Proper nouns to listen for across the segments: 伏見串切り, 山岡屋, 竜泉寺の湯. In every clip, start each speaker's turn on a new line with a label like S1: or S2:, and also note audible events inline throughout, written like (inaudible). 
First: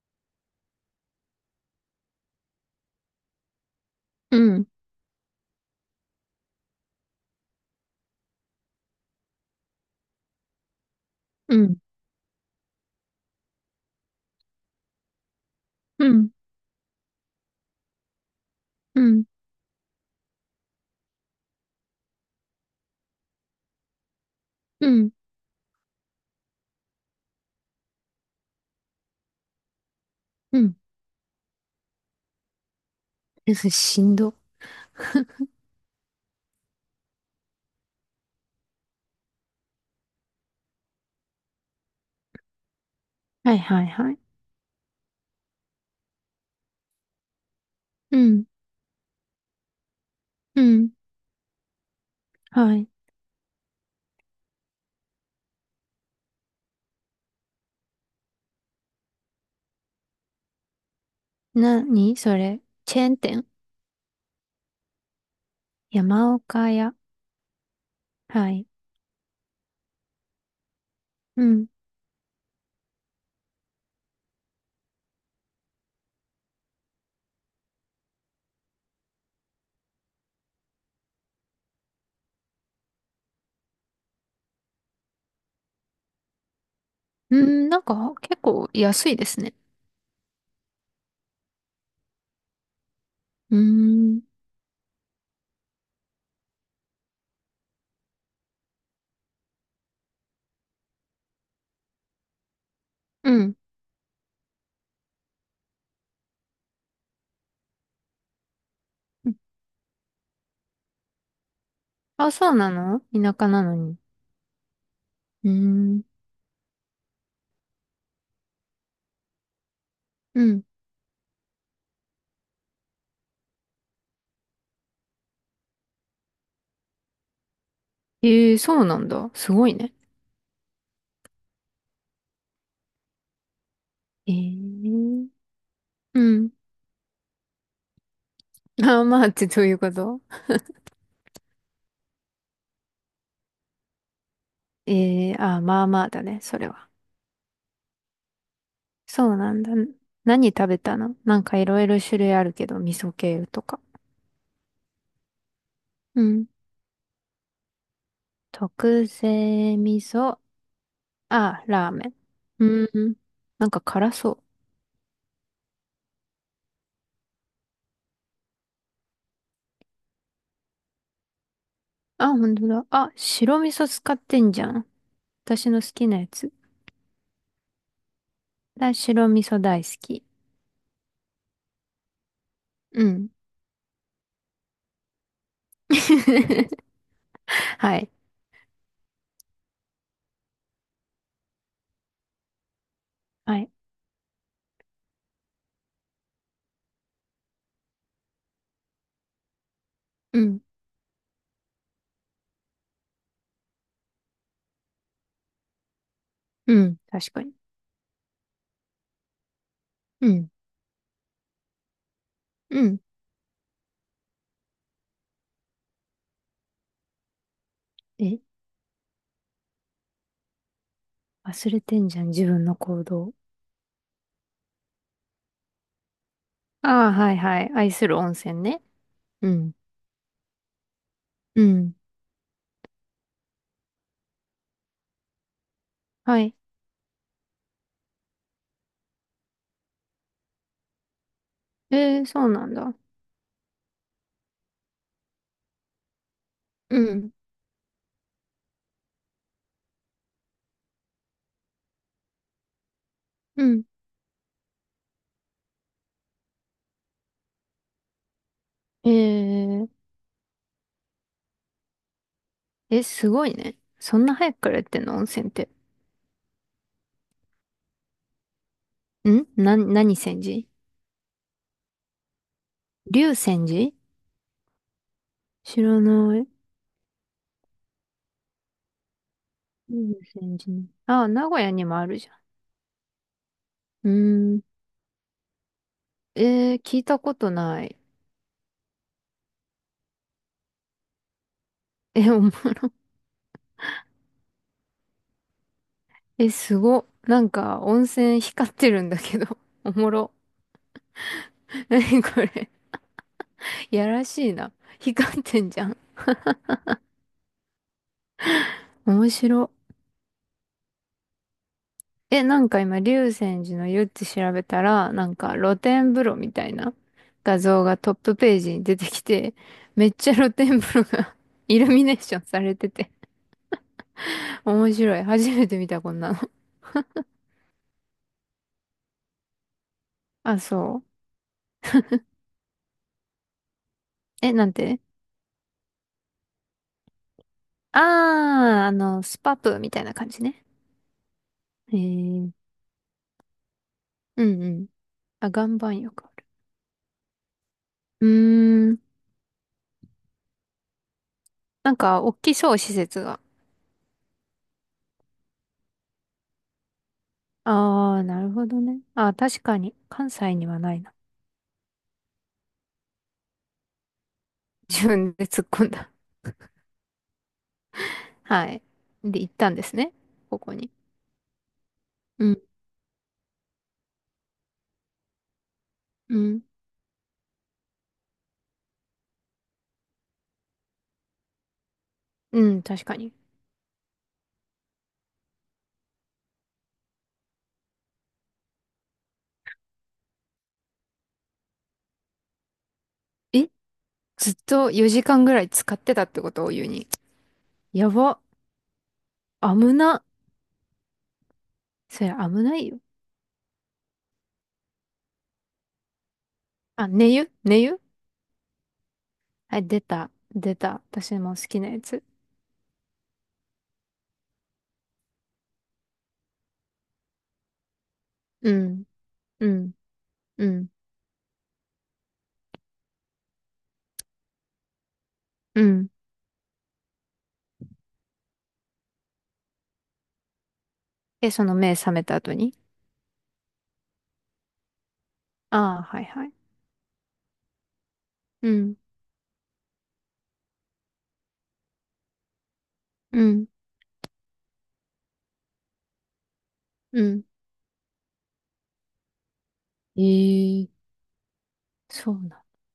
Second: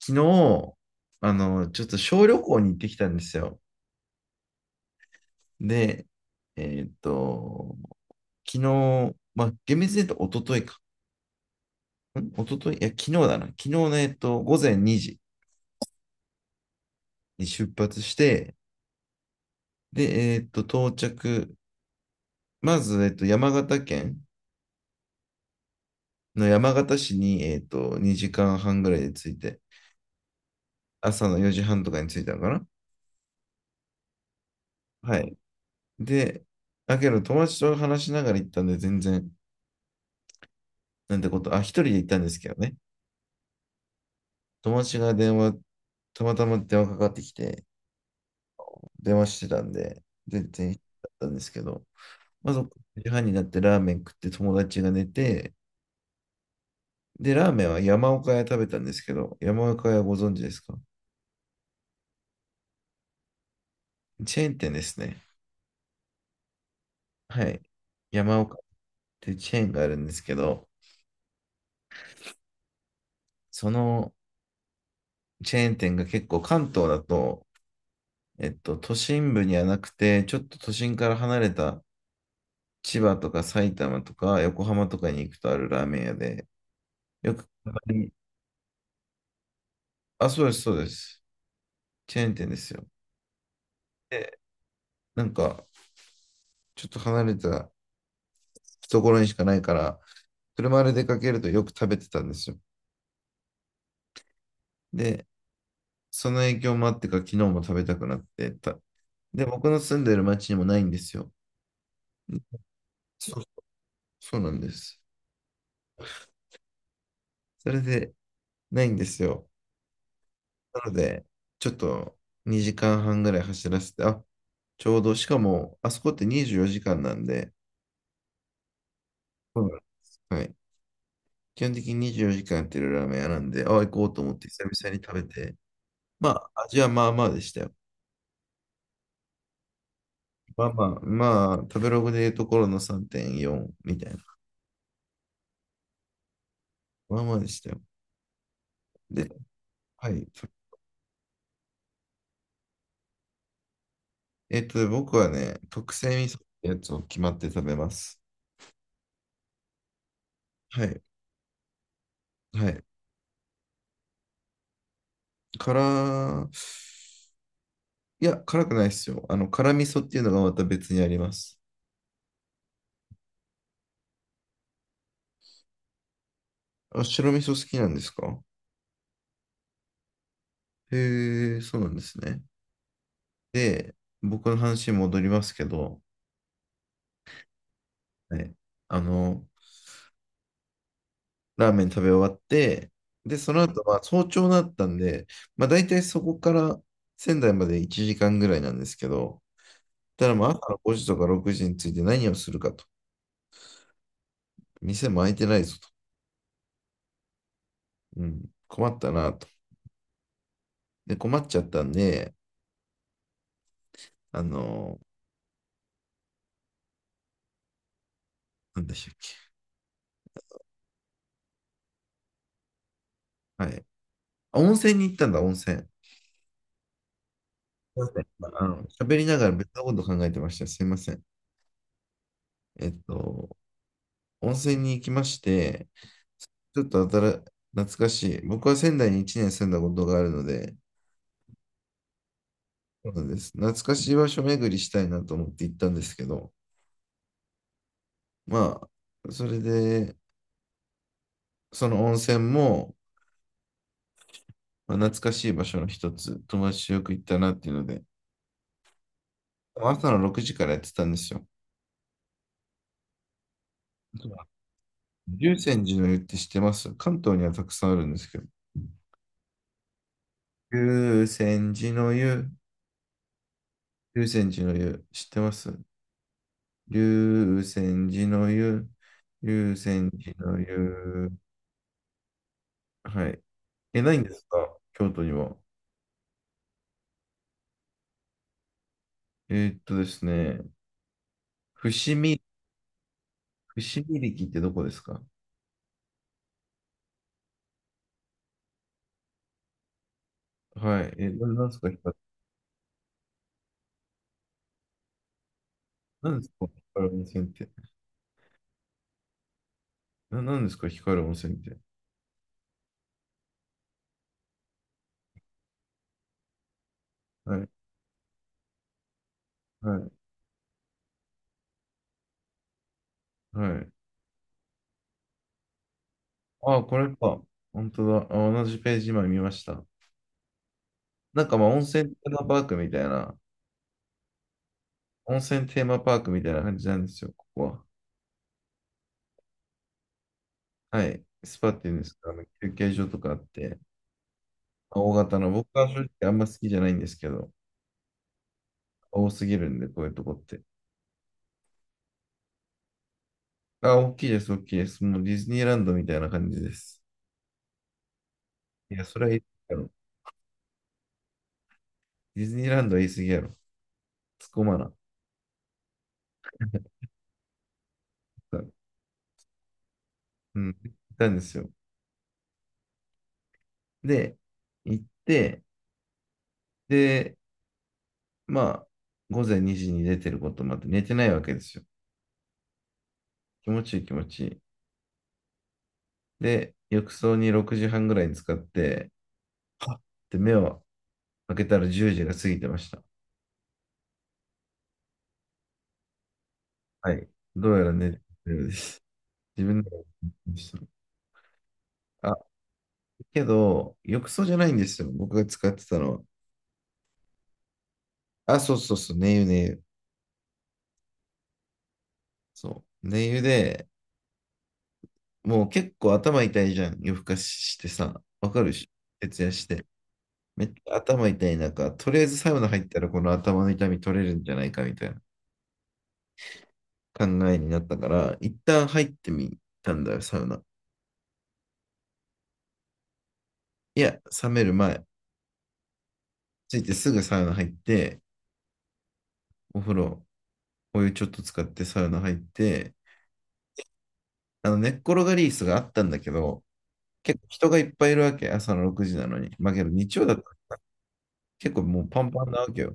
S1: 昨日、ちょっと小旅行に行ってきたんですよ。
S2: うん、
S1: で、えーっと、昨日、まあ、厳密に言うと一昨日か。
S2: うん、
S1: 一昨日、いや、昨日だな。昨日の、午前2時
S2: うん、
S1: に出発して、
S2: うん、
S1: で、到着。まず、山形県
S2: うん、
S1: の山形市に、2時間半ぐらいで着いて、
S2: うん。
S1: 朝の4時半とかに着いたのかな。
S2: え、それしんど。
S1: はい。で、だけど、友達と話しながら行ったんで、全然、なんてこと、あ、一人で行ったんですけどね。
S2: はいはいはい。
S1: 友達が電話、たまたま電話かかってきて、
S2: うん、
S1: 電話してたんで、全
S2: う
S1: 然だ
S2: ん、
S1: ったんですけど、まず
S2: はい。
S1: 9時半になってラーメン食って友達が寝て、で、ラーメンは山岡屋食べたんですけど、山岡屋ご存知ですか？
S2: なにそれチェーン店？
S1: チェーン店ですね。
S2: 山岡屋。
S1: はい。山
S2: は
S1: 岡っ
S2: い。
S1: ていうチェーンがあるんですけど、
S2: うん。
S1: そのチェーン店が結構関東だと、都心部にはなくて、ちょっと都心から離れた千葉とか埼玉とか横浜とかに行くとあるラーメン屋で、よ
S2: う
S1: く
S2: ん、なんか結構安いですね。
S1: あ、そうです、そうです。チェーン店ですよ。
S2: うーん、
S1: で、なんか、ちょっと離れたところにしかないから、車で出かけるとよく食べてたんですよ。
S2: うん。
S1: で、その影響もあってか、昨日も食べたくなってた。で、僕の住んでる町にもないんですよ。
S2: あ、そうなの？田
S1: そう、
S2: 舎なのに。
S1: そうなんです。
S2: うーん、
S1: それで、ないんですよ。
S2: うん。
S1: なので、ちょっと2時間半ぐらい走らせて、あ、ちょうど、しかも、あそこって24時間なんで、
S2: ええ、そうなんだ。す
S1: そ
S2: ご
S1: うな
S2: い
S1: んで
S2: ね。
S1: す。はい。基本的に24時間やってるラーメン屋なんで、あ、行こうと
S2: え
S1: 思って久々に食べ
S2: え、
S1: て、
S2: う
S1: ま
S2: ん。
S1: あ、味はまあまあでしたよ。
S2: あ、まあってどういうこと？
S1: まあまあ、まあ、食べログでいうところの3.4みたいな。
S2: ええ、あ、まあまあだね、それは。
S1: まあまあでしたよ。で、
S2: そうなんだ。
S1: はい。
S2: 何食べたの？なんかいろいろ種類あるけど、味噌系とか。
S1: 僕はね、特製
S2: う
S1: 味噌っ
S2: ん。
S1: てやつを決まって食べます。
S2: 特製味噌。
S1: はい。
S2: あ、ラーメン。
S1: は
S2: う
S1: い。
S2: ん。なんか辛そう。
S1: 辛、いや、辛くないですよ。辛味噌っていうのがまた別にあります。
S2: あ、本当だ。あ、白味噌使ってんじゃん。私の好きなやつ。
S1: あ、白味噌好きなんですか？
S2: だ、白味噌大好き。
S1: へえ、そうなんですね。
S2: うん。
S1: で、僕の話に戻りますけど、
S2: (laughs) はい。
S1: はい。あの、ラーメン食べ終わって、で、そ
S2: は
S1: の
S2: い。
S1: 後、まあ、早朝だったんで、まあ、大体そこから仙台まで1時間ぐらいなんですけど、ただ
S2: う
S1: まあ、朝
S2: ん。
S1: の5時とか6時について何をするかと。店も開いてないぞと。
S2: うん。確かに。
S1: うん、困ったなと。
S2: うん。
S1: で、困っちゃったんで、
S2: うん。
S1: あの
S2: え、
S1: なんでしたっけ？
S2: 忘れてんじゃん、自分の行動。
S1: はい。あ、温泉に行ったんだ、温泉。す
S2: ああ、はいはい。愛
S1: いま
S2: する
S1: せん。
S2: 温
S1: ま
S2: 泉
S1: あ
S2: ね。
S1: 喋りなが
S2: う
S1: ら
S2: ん。
S1: 別のこと考えてました。すいません。
S2: うん。
S1: えっと、温泉に行きまして、
S2: はい。
S1: ちょっと新、懐かしい。僕は仙台に1年住んだことがあるので、
S2: えー、そうなんだ。
S1: そうなんです。懐かしい場所巡りしたいなと思って行ったんですけど、
S2: うん。
S1: まあ、それで、その温泉も、
S2: うん。
S1: まあ、懐かしい場所の一つ、友達とよく行ったなっていうので、
S2: えー、
S1: 朝の6時からやってたんですよ。
S2: え、すごいね。そんな早くからやってんの温泉っ
S1: 竜
S2: て？
S1: 泉寺の湯って知ってます？関東にはたくさんあるんですけど。
S2: んな、何泉寺？
S1: 竜泉寺の湯、
S2: 龍泉寺？
S1: 竜泉寺の湯、知ってます？
S2: 知らない。
S1: 竜泉寺の湯、竜泉
S2: 龍
S1: 寺
S2: 泉
S1: の
S2: 寺ね。あ、
S1: 湯。
S2: 名古屋にもあるじゃ
S1: はい。
S2: ん。
S1: え、
S2: う
S1: ないんです
S2: ー
S1: か？
S2: ん。
S1: 京都には。
S2: えー、聞いたことない。
S1: ですね、伏
S2: え、
S1: 見
S2: おも、
S1: 串切りってどこですか？
S2: え、すご。なんか、温泉光ってるんだけど。おもろ。
S1: はい。え、なんですか、
S2: な
S1: 光る、
S2: にこれ。やらしいな。光ってんじゃん。
S1: なんですか、光る温泉って？
S2: 面白。
S1: なんですか、光る温泉って？
S2: え、なんか今、竜泉寺の湯って調べたら、なんか露天風呂みたいな
S1: は
S2: 画
S1: い。
S2: 像がトップページに出てきて、
S1: は
S2: め
S1: い。
S2: っちゃ露天風呂が (laughs) イルミネーションされてて、
S1: はい。
S2: 面白い。初めて見た、こんなの。
S1: ああ、これか。本当だ。あ、同じページ今見ました。
S2: あ、そう。
S1: なんかまあ、
S2: え、なんて？
S1: 温泉テーマパークみたいな感じなんですよ、ここは。
S2: あー、あの、スパプみたいな感じね。
S1: はい。スパってい
S2: え
S1: うんですか？あの
S2: ー、
S1: 休憩所とかあって、
S2: うんうん。
S1: まあ大型
S2: あ、
S1: の、
S2: 岩
S1: 僕は正
S2: 盤浴
S1: 直あ
S2: あ
S1: ん
S2: る。
S1: ま好きじゃないんですけど、
S2: うーん、
S1: 多すぎるんで、こういうとこって。
S2: なんか、大きそう、施設が。
S1: あ、大きいです、大きいです。もうディズニーランドみたいな感じです。
S2: あー、なるほど
S1: い
S2: ね。
S1: や、それ
S2: あ
S1: は
S2: ー、
S1: いい。
S2: 確かに、関西にはないな。
S1: ディズニーランドは言い過ぎやろ。突っ込まな。
S2: 自分で突っ込んだ。はい。で、行ったんですね。こ
S1: うん。
S2: こに。
S1: 行ったんですよ。
S2: うん、
S1: で、行って、
S2: うん、
S1: で、まあ、午前2時に出てることもあって、寝てないわけですよ。
S2: うん、確かに。
S1: 気持ちいい気持ちいい。で、浴槽に6時半ぐらいに使って、はっって目を開けたら10時が過ぎてました。
S2: え、ずっと4時間ぐらい使ってたってことを言うに。
S1: はい。どうやら
S2: や
S1: 寝て
S2: ば、
S1: るようです。自分で
S2: 危な。
S1: 寝て
S2: そ
S1: た
S2: れ
S1: あ、
S2: 危ないよ。
S1: けど、浴槽じゃないんですよ。僕が使ってたのは。
S2: あ、寝湯寝湯。
S1: あ、そうそうそう、寝湯寝
S2: は
S1: 湯。
S2: い、出た、出た。私も好きなやつ。
S1: そう。寝湯で、もう結構頭痛いじゃん。夜更かししてさ、わかる
S2: う
S1: し、
S2: ん、
S1: 徹夜し
S2: う
S1: て。
S2: ん、
S1: め
S2: う
S1: っち
S2: ん、
S1: ゃ頭痛い中、とりあえずサウナ入ったらこの頭の痛み取れるんじゃないかみたいな
S2: うん。
S1: 考えになったから、一旦入ってみたんだよ、サウナ。
S2: え、その目覚めた後に？
S1: いや、冷める前、
S2: ああー、はいはい。
S1: ついてすぐサウナ入って、
S2: うん、
S1: お風呂、お湯ちょっと使ってサウナ入って、
S2: うん、
S1: 寝っ転がり椅子があったんだけど、
S2: う
S1: 結
S2: ん。
S1: 構人がいっぱいいるわけ、朝の6時なのに。まあけど日曜だったら
S2: ええ、
S1: 結構もうパン
S2: そう
S1: パンな
S2: な。
S1: わけよ。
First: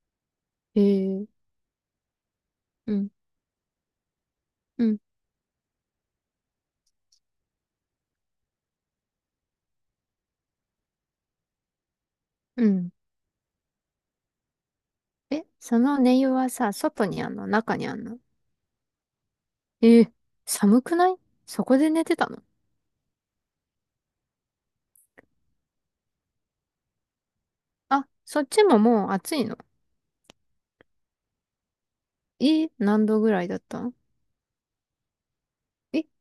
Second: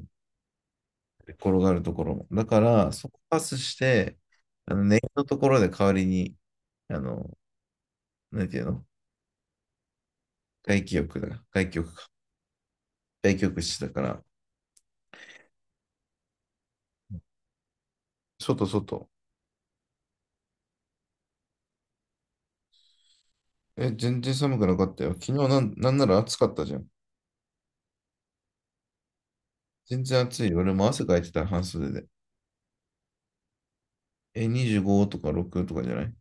S2: ええ、
S1: 転がるところも。だから、
S2: う
S1: そ
S2: ん、
S1: こパスして、
S2: う
S1: ネ
S2: ん、
S1: ットのところで代わりに、あの、なんていうの？外気浴だ。外気浴か。
S2: うん。
S1: 外気浴室だから、
S2: え、その寝湯はさ、外にあんの？中にあんの？
S1: 外外。
S2: えー、寒くない？そこで寝てたの？
S1: え、全然寒くなかったよ。昨日なん、なんなら暑かったじゃん。
S2: あ、そっちももう暑いの？
S1: 全然暑いよ。俺も汗かいてた、半袖で。
S2: えー、何度ぐらいだったの？
S1: え、25とか6とかじゃな
S2: え、
S1: い？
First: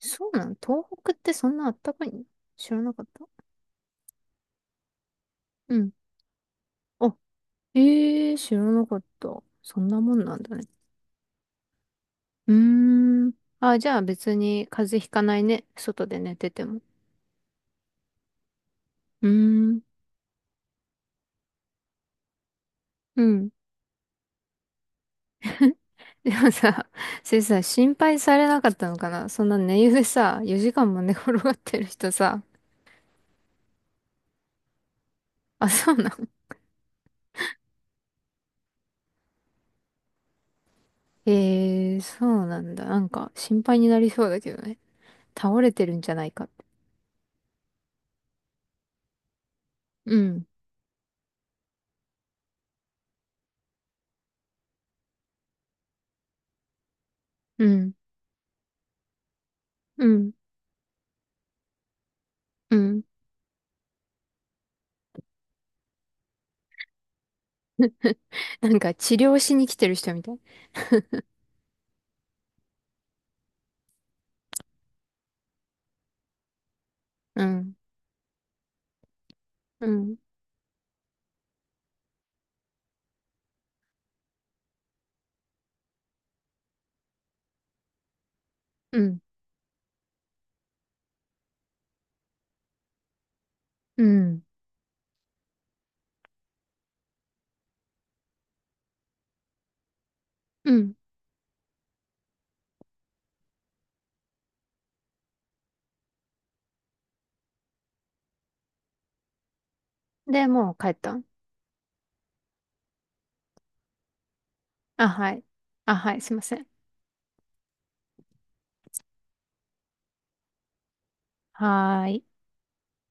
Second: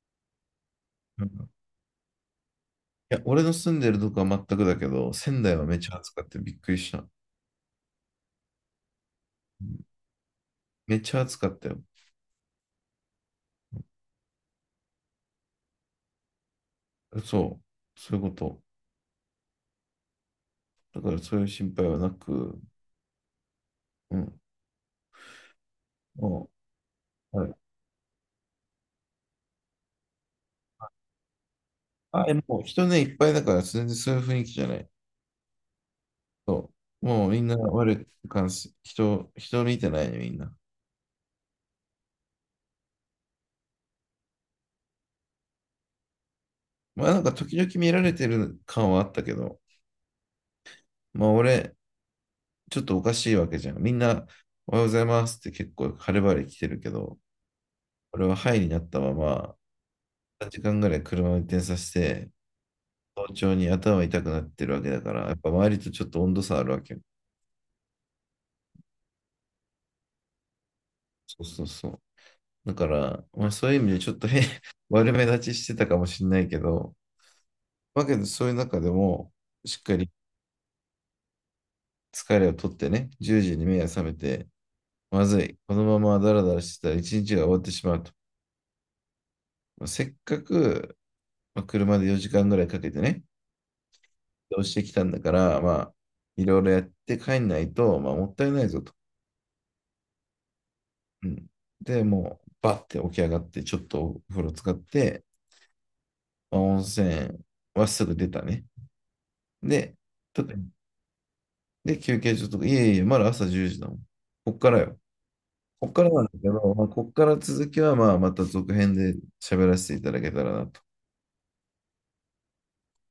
S2: そうなの？東北っ
S1: う
S2: てそ
S1: ん、
S2: んなあったかいの？知らなかっ
S1: いや、
S2: た。
S1: 俺の住んでるとこは全くだけど、仙台はめ
S2: う
S1: っち
S2: ん。
S1: ゃ暑かった。びっくりした。
S2: あ、えー、知らなかった。
S1: う
S2: そ
S1: ん、
S2: んなもんなんだね。
S1: めっちゃ暑かったよ。
S2: うーん。あ、じゃあ別に風邪ひかないね。外で寝てても。
S1: そう。そういうこと。
S2: うーん。
S1: だからそういう心配はなく、
S2: うん。
S1: うん。
S2: (laughs)
S1: あ
S2: でもさ、そ
S1: あ、
S2: れ
S1: はい。
S2: さ、心配されなかったのかな？そんな寝湯でさ、4時間も寝転がってる人
S1: あ、え、
S2: さ。
S1: もう人ね、いっぱいだから、全然そういう雰囲気じゃない。
S2: あ、そうなの？
S1: そう。もうみんな悪い感じ、人見てないね、みんな。
S2: ええー、そうなんだ。なんか心配になりそうだけどね。倒れてるんじゃないかって。
S1: まあなんか時々見られてる感はあったけど、
S2: うん、
S1: まあ俺、ちょっとおかしいわけじゃん。みんな、おはようございますって結構晴れ晴れ来てるけど、
S2: うん、
S1: 俺ははいになったまま、
S2: うん、
S1: 3時間ぐらい車を運転させて、
S2: うん。
S1: 早朝に頭痛くなってるわけだから、やっぱ周りとちょっと温度差あるわけよ。
S2: (laughs) なんか治療しに来てる人みたい。
S1: そうそうそう。だから、まあそういう意味でちょっと(laughs) 悪目立ちしてたかもしれないけど、
S2: うん、
S1: わけで、そういう中でも、しっ
S2: う
S1: かり
S2: ん、
S1: 疲れを取ってね、10時に目が覚めて、まずい、このままダラダラしてたら一日が終わってしまうと。
S2: うん、
S1: まあせっかく、まあ車で4時間ぐらいかけてね、
S2: うん、
S1: 移動してきたんだから、まあ、いろいろやって帰んないと、まあ、もったいないぞと。
S2: うん。
S1: うん。で、もう、バッて起き上がって、ちょっとお風呂使って、まあ温泉はすぐ出たね。で、ちょっ
S2: で、
S1: と
S2: もう帰ったん？
S1: で、休憩所とか、いえいえ、まだ朝10時だもん。こっからよ。
S2: あ、はい。
S1: こっ
S2: あ、
S1: から
S2: はい、
S1: なんだ
S2: すい
S1: け
S2: ません。
S1: ど、まあ、こっから続きはまあまた続編で喋らせていただけたらなと
S2: はーい。